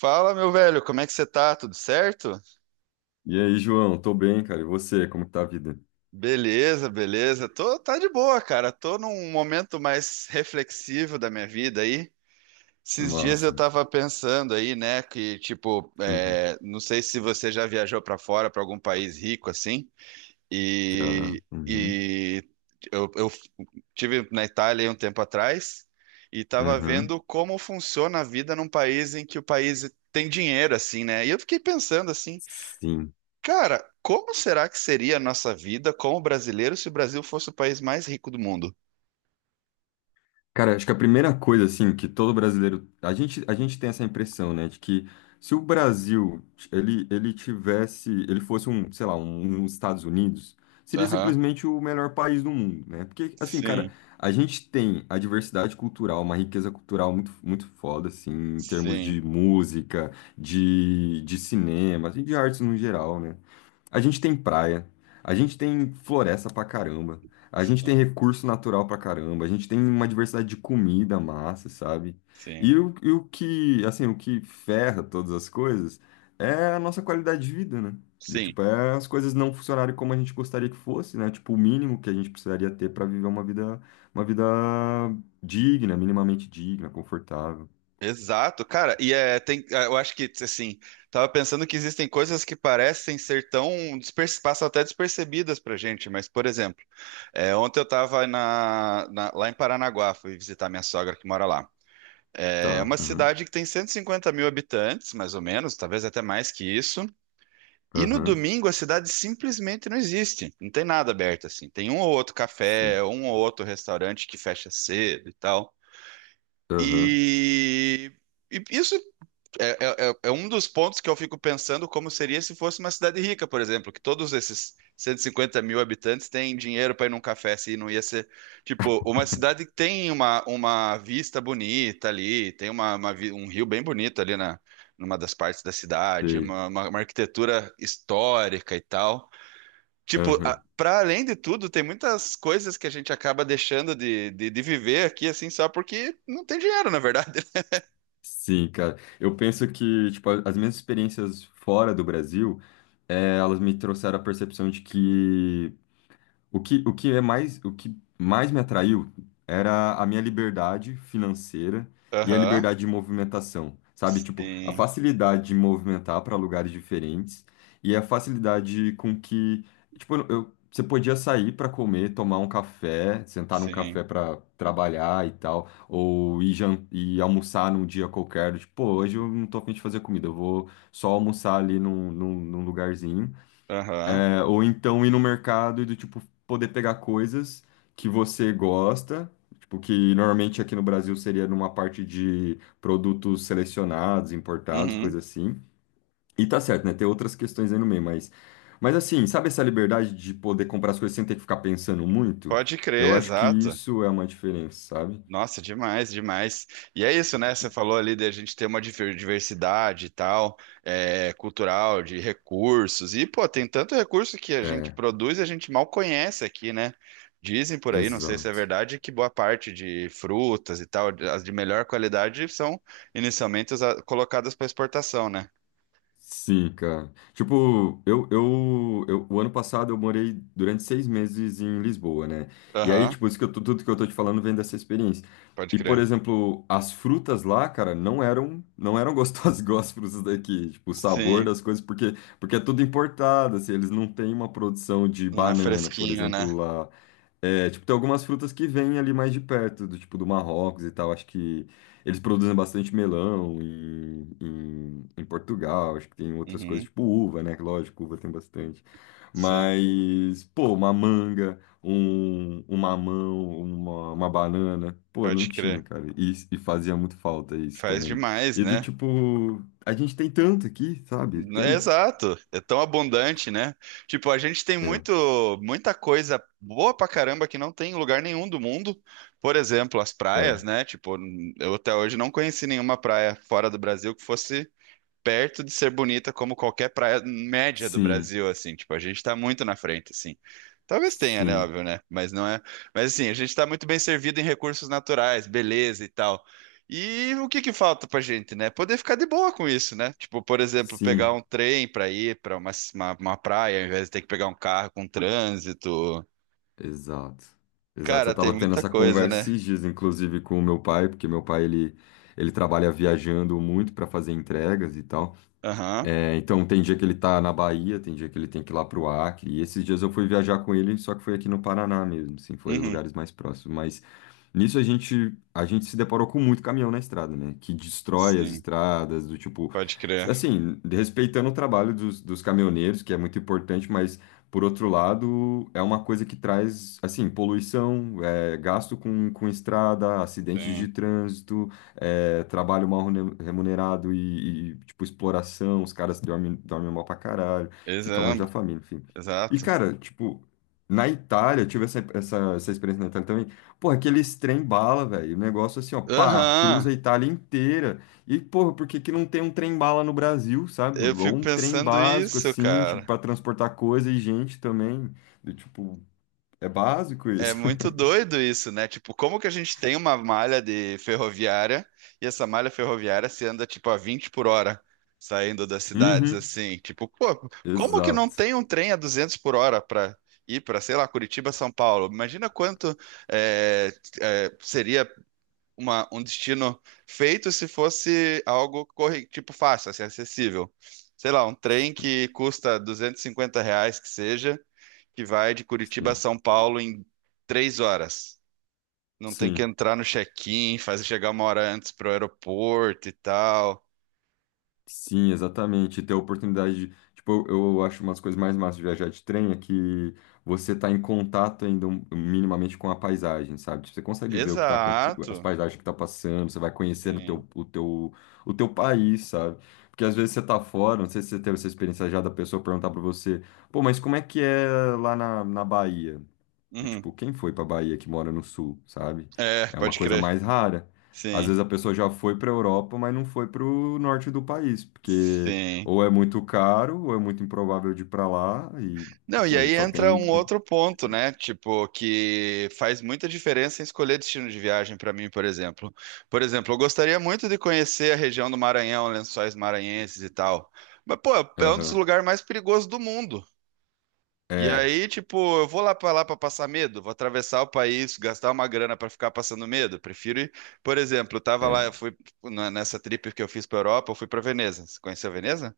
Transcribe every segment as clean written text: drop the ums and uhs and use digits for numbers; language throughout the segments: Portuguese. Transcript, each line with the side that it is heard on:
right: Fala, meu velho, como é que você tá? Tudo certo?
left: E aí, João? Tô bem, cara. E você? Como que tá a vida?
right: Beleza. Tá de boa, cara. Tô num momento mais reflexivo da minha vida aí. Esses dias eu
left: Massa.
right: tava pensando aí, né, que tipo,
left: Uhum.
right: não sei se você já viajou pra fora, pra algum país rico assim.
left: Já.
right: E,
left: Uhum.
right: e eu tive na Itália aí um tempo atrás e tava
left: Uhum.
right: vendo como funciona a vida num país em que o país tem dinheiro assim, né? E eu fiquei pensando assim,
left: Sim.
right: cara, como será que seria a nossa vida como brasileiro se o Brasil fosse o país mais rico do mundo?
left: Cara, acho que a primeira coisa, assim, que todo brasileiro. A gente tem essa impressão, né, de que se o Brasil ele tivesse. Ele fosse um, sei lá, um Estados Unidos, seria
right: Aham.
left: simplesmente o melhor país do mundo, né? Porque, assim, cara,
right: Sim,
left: a gente tem a diversidade cultural, uma riqueza cultural muito, muito foda, assim, em termos
right: sim,
left: de música, de cinema, assim, de artes no geral, né? A gente tem praia, a gente tem floresta pra caramba, a gente tem
right: sim,
left: recurso natural pra caramba, a gente tem uma diversidade de comida massa, sabe?
right: sim,
left: E o que, assim, o que ferra todas as coisas é a nossa qualidade de vida, né? Do
right: sim.
left: tipo, é as coisas não funcionarem como a gente gostaria que fosse, né? Tipo, o mínimo que a gente precisaria ter pra viver uma vida digna, minimamente digna, confortável.
right: Exato, cara. Eu acho que, assim, tava pensando que existem coisas que parecem ser tão, passam até despercebidas pra gente, mas, por exemplo, ontem eu tava lá em Paranaguá, fui visitar minha sogra que mora lá. É
left: Tá,
right: uma
left: aham,
right: cidade que tem 150 mil habitantes, mais ou menos, talvez até mais que isso. E no
left: aham,
right: domingo a cidade simplesmente não existe. Não tem nada aberto assim. Tem um ou outro
left: sim,
right: café, um ou outro restaurante que fecha cedo e tal.
left: aham,
right: E, e isso é um dos pontos que eu fico pensando como seria se fosse uma cidade rica, por exemplo, que todos esses 150 mil habitantes têm dinheiro para ir num café, se não ia ser, tipo, uma cidade que tem uma vista bonita ali, tem um rio bem bonito ali numa das partes da cidade,
left: sei,
right: uma arquitetura histórica e tal. Tipo,
left: aham.
right: para além de tudo, tem muitas coisas que a gente acaba deixando de viver aqui, assim, só porque não tem dinheiro, na verdade.
left: Sim, cara. Eu penso que, tipo, as minhas experiências fora do Brasil, elas me trouxeram a percepção de que o que mais me atraiu era a minha liberdade financeira e a
right: Aham,
left: liberdade de movimentação, sabe? Tipo, a
right: sim.
left: facilidade de movimentar para lugares diferentes e a facilidade com que, tipo, você podia sair para comer, tomar um café, sentar num
right: Sim.
left: café para trabalhar e tal, ou ir almoçar num dia qualquer, tipo, pô, hoje eu não tô a fim de fazer comida, eu vou só almoçar ali num lugarzinho.
right: Aham.
left: Ou então ir no mercado e do tipo poder pegar coisas que você gosta, tipo que normalmente aqui no Brasil seria numa parte de produtos selecionados, importados,
right: Uhum.
left: coisa assim. E tá certo, né? Tem outras questões aí no meio, mas assim, sabe essa liberdade de poder comprar as coisas sem ter que ficar pensando muito?
right: Pode
left: Eu
right: crer,
left: acho que
right: exato.
left: isso é uma diferença, sabe?
right: Nossa, demais, demais. E é isso, né? Você falou ali de a gente ter uma diversidade e tal, é, cultural, de recursos. E, pô, tem tanto recurso que a gente
left: É,
right: produz e a gente mal conhece aqui, né? Dizem por aí, não sei se é
left: exato.
right: verdade, que boa parte de frutas e tal, as de melhor qualidade, são inicialmente colocadas para exportação, né?
left: Sim, cara. Tipo, o ano passado eu morei durante 6 meses em Lisboa, né? E aí,
right: Aham,
left: tipo, tudo que eu tô te falando vem dessa experiência.
right: pode
left: E, por
right: crer.
left: exemplo, as frutas lá, cara, não eram gostosas igual as frutas daqui. Tipo, o sabor
right: Sim,
left: das coisas, porque é tudo importado, assim, eles não têm uma produção de
right: não é
left: banana, por
right: fresquinho, né?
left: exemplo, lá. É, tipo, tem algumas frutas que vêm ali mais de perto, do tipo do Marrocos e tal. Acho que eles produzem bastante melão em Portugal. Acho que tem outras coisas,
right: Uhum,
left: tipo uva, né? que Lógico, uva tem bastante.
right: sim,
left: Mas, pô, uma manga, um mamão, uma banana. Pô, não
right: pode
left: tinha,
right: crer.
left: cara. E fazia muito falta isso
right: Faz
left: também.
right: demais,
left: E do
right: né?
left: tipo, a gente tem tanto aqui, sabe?
right: É
left: Tanto.
right: exato, é tão abundante, né? Tipo, a gente tem
left: É,
right: muito, muita coisa boa pra caramba que não tem em lugar nenhum do mundo. Por exemplo, as praias,
left: é.
right: né? Tipo, eu até hoje não conheci nenhuma praia fora do Brasil que fosse perto de ser bonita como qualquer praia média do
left: Sim,
right: Brasil, assim, tipo, a gente tá muito na frente, assim. Talvez tenha, né,
left: sim,
right: óbvio, né? Mas não é. Mas assim, a gente tá muito bem servido em recursos naturais, beleza e tal. E o que que falta pra gente, né? Poder ficar de boa com isso, né? Tipo, por exemplo, pegar
left: sim.
right: um trem pra ir pra uma praia, ao invés de ter que pegar um carro com trânsito.
left: Exato. Exato. Eu
right: Cara, tem
left: estava tendo
right: muita
left: essa
right: coisa,
left: conversa
right: né?
left: esses dias, inclusive, com o meu pai, porque meu pai ele trabalha viajando muito para fazer entregas e tal.
right: Aham.
left: É, então tem dia que ele tá na Bahia, tem dia que ele tem que ir lá pro Acre. E esses dias eu fui viajar com ele, só que foi aqui no Paraná mesmo, assim, foi
right: Uhum.
left: lugares mais próximos. Mas nisso a gente se deparou com muito caminhão na estrada, né? Que destrói as
right: Sim,
left: estradas, do tipo,
right: pode crer.
left: assim, respeitando o trabalho dos caminhoneiros, que é muito importante, mas por outro lado, é uma coisa que traz, assim, poluição, gasto com estrada, acidentes de
right: Sim.
left: trânsito trabalho mal remunerado e, tipo, exploração, os caras dormem mal pra caralho, fica longe da
right: Exato,
left: família, enfim. E,
right: exato.
left: cara, tipo, na Itália, eu tive essa experiência na Itália também, porra, aqueles trem bala, velho, o negócio assim, ó, pá,
right: Aham.
left: cruza a Itália inteira, e, porra, por que que não tem um trem bala no Brasil, sabe?
right: Eu
left: Ou
right: fico
left: um trem
right: pensando
left: básico,
right: isso,
left: assim, tipo,
right: cara.
left: pra transportar coisa e gente também, do tipo, é básico
right: É
left: isso.
right: muito doido isso, né? Tipo, como que a gente tem uma malha de ferroviária e essa malha ferroviária se anda tipo a 20 por hora saindo das cidades
left: Uhum,
right: assim? Tipo, pô, como que não
left: exato.
right: tem um trem a 200 por hora para ir para, sei lá, Curitiba, São Paulo? Imagina quanto é, seria um destino feito se fosse algo tipo fácil, assim, acessível. Sei lá, um trem que custa R$ 250 que seja, que vai de Curitiba a
left: Sim,
right: São Paulo em 3 horas. Não tem que
left: sim.
right: entrar no check-in, fazer chegar 1 hora antes pro aeroporto e tal.
left: Sim, exatamente. E ter a oportunidade de, tipo, eu acho umas coisas mais massas de viajar de trem é que você tá em contato ainda minimamente com a paisagem, sabe? Tipo, você consegue ver o que tá acontecendo, as
right: Exato.
left: paisagens que tá passando, você vai conhecendo o
right: Sim.
left: teu, o teu país, sabe? Porque às vezes você tá fora, não sei se você teve essa experiência já da pessoa perguntar pra você, pô, mas como é que é lá na Bahia? E, tipo,
right: Uhum.
left: quem foi pra Bahia que mora no sul, sabe?
right: É,
left: É uma
right: pode
left: coisa
right: crer.
left: mais rara. Às
right: Sim,
left: vezes a pessoa já foi pra Europa, mas não foi pro norte do país, porque
right: sim.
left: ou é muito caro, ou é muito improvável de ir pra lá, e,
right: Não, e
left: enfim, a
right: aí
left: gente só
right: entra
left: tem.
right: um outro ponto, né? Tipo, que faz muita diferença em escolher destino de viagem para mim, por exemplo. Por exemplo, eu gostaria muito de conhecer a região do Maranhão, Lençóis Maranhenses e tal. Mas, pô, é um dos
left: Aham.
right: lugares mais perigosos do mundo. E
left: É,
right: aí, tipo, eu vou lá pra passar medo, vou atravessar o país, gastar uma grana pra ficar passando medo. Prefiro ir, por exemplo, eu tava lá,
left: é.
right: eu fui tipo, nessa trip que eu fiz pra Europa, eu fui pra Veneza. Você conheceu Veneza?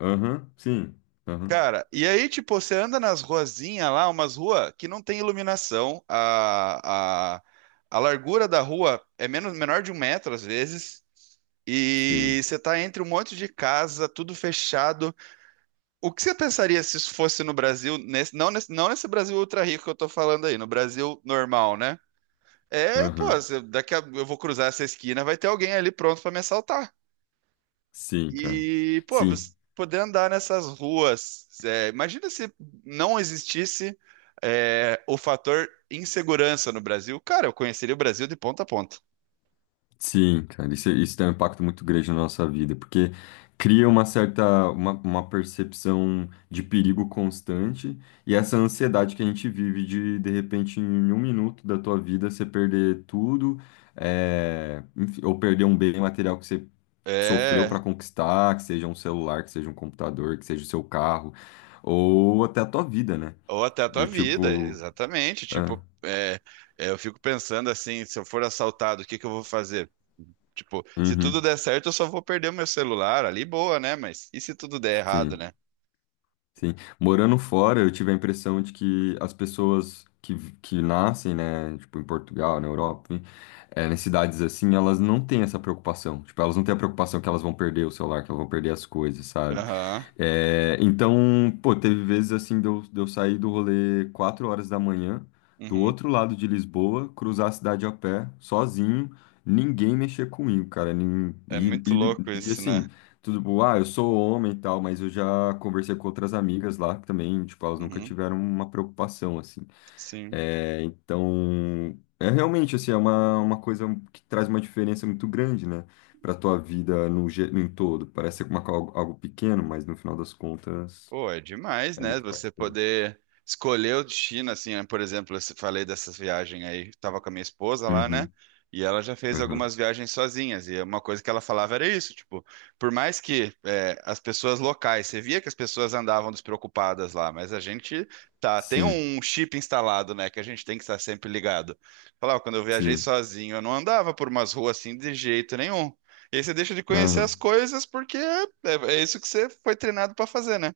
left: Aham, sim. Aham,
right: Cara, e aí, tipo, você anda nas ruazinhas lá, umas ruas que não tem iluminação, a largura da rua é menor de um metro às vezes. E
left: sim.
right: você tá entre um monte de casa, tudo fechado. O que você pensaria se isso fosse no Brasil, nesse- não, nesse, não nesse Brasil ultra rico que eu tô falando aí, no Brasil normal, né? É, pô,
left: Aham,
right: daqui a, eu vou cruzar essa esquina, vai ter alguém ali pronto pra me assaltar.
left: sim, cara.
right: E, pô, você
left: Sim.
right: poder andar nessas ruas, é, imagina se não existisse, é, o fator insegurança no Brasil. Cara, eu conheceria o Brasil de ponta a ponta.
left: Sim, cara, isso tem um impacto muito grande na nossa vida, porque cria uma percepção de perigo constante e essa ansiedade que a gente vive de repente, em um minuto da tua vida, você perder tudo, enfim, ou perder um bem material que você sofreu para
right: É,
left: conquistar, que seja um celular, que seja um computador, que seja o seu carro, ou até a tua vida, né?
right: ou até a tua
left: Do
right: vida,
left: tipo,
right: exatamente.
left: é,
right: Tipo, eu fico pensando assim, se eu for assaltado, o que que eu vou fazer? Tipo, se tudo
left: uhum,
right: der certo, eu só vou perder o meu celular ali, boa, né? Mas e se tudo der errado,
left: sim.
right: né?
left: Sim. Morando fora, eu tive a impressão de que as pessoas que nascem, né, tipo, em Portugal, na Europa, enfim, nas cidades assim, elas não têm essa preocupação. Tipo, elas não têm a preocupação que elas vão perder o celular, que elas vão perder as coisas, sabe?
right: Aham,
left: É, então, pô, teve vezes assim de eu sair do rolê 4 horas da manhã, do
right: uhum.
left: outro lado de Lisboa, cruzar a cidade a pé, sozinho, ninguém mexer comigo, cara. nin-
right: É
left: E,
right: muito louco
left: e, e,
right: isso, né?
left: assim, tudo, bom, ah, eu sou homem e tal, mas eu já conversei com outras amigas lá que também, tipo, elas nunca
right: Uhum.
left: tiveram uma preocupação, assim.
right: Sim.
left: É, então, é realmente assim, é uma coisa que traz uma diferença muito grande, né, para tua vida no, ge- em todo. Parece algo pequeno, mas no final das contas
right: Pô, é demais,
left: é
right: né?
left: muito
right: Você
left: impactante.
right: poder escolher o destino, assim, né? Por exemplo, eu falei dessa viagem aí, tava com a minha esposa lá, né?
left: Uhum,
right: E ela já fez
left: uhum.
right: algumas viagens sozinhas, e uma coisa que ela falava era isso, tipo, por mais que as pessoas locais, você via que as pessoas andavam despreocupadas lá, mas a gente tá, tem
left: Sim,
right: um chip instalado, né, que a gente tem que estar sempre ligado. Falava, quando eu viajei
left: sim.
right: sozinho, eu não andava por umas ruas assim de jeito nenhum. E aí você deixa de conhecer
left: Aham,
right: as coisas porque é isso que você foi treinado pra fazer, né?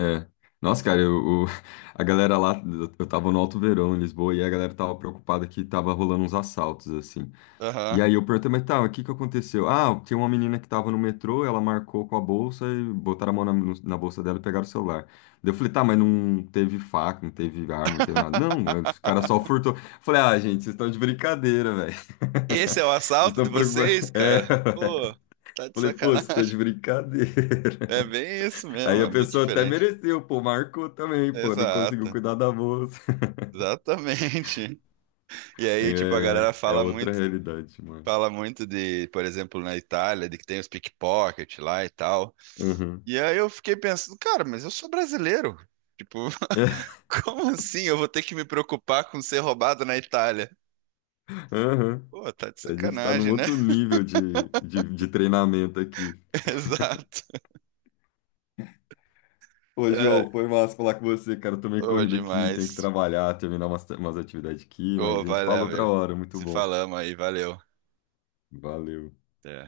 left: É. Nossa, cara, a galera lá, eu tava no Alto Verão, em Lisboa, e a galera tava preocupada que tava rolando uns assaltos, assim. E
right: Aham.
left: aí eu perguntei, mas tá, o que que aconteceu? Ah, tinha uma menina que tava no metrô, ela marcou com a bolsa e botaram a mão na, no- na bolsa dela e pegaram o celular. Daí eu falei, tá, mas não teve faca, não teve arma, não teve nada. Não, os caras só furtou. Falei, ah, gente, vocês estão de brincadeira, velho.
right: Esse é o
left: Vocês
right: assalto
left: estão
right: de
left: preocupados.
right: vocês, cara?
left: É.
right: Pô, tá de
left: Falei, pô, vocês estão de
right: sacanagem.
left: brincadeira.
right: É bem isso mesmo,
left: Aí
right: é
left: a
right: muito
left: pessoa até
right: diferente.
left: mereceu, pô, marcou também, pô, não conseguiu
right: Exato,
left: cuidar da bolsa.
right: exatamente. E aí, tipo, a
left: É,
right: galera
left: é outra realidade, mano.
right: fala muito de, por exemplo, na Itália, de que tem os pickpocket lá e tal.
left: Uhum.
right: E aí eu fiquei pensando, cara, mas eu sou brasileiro. Tipo, como assim eu vou ter que me preocupar com ser roubado na Itália?
left: Uhum.
right: Pô, tá de
left: A gente tá num
right: sacanagem, né?
left: outro nível de treinamento aqui.
right: Exato.
left: Ô,
right: É,
left: João, foi massa falar com você, cara. Eu tomei
right: ô,
left: corrida aqui, tenho que
right: demais.
left: trabalhar, terminar umas atividades aqui,
right: Ô,
left: mas a gente
right: vai
left: fala
right: lá,
left: outra
right: velho.
left: hora. Muito
right: Se
left: bom.
right: falamos aí, valeu.
left: Valeu.
right: Até.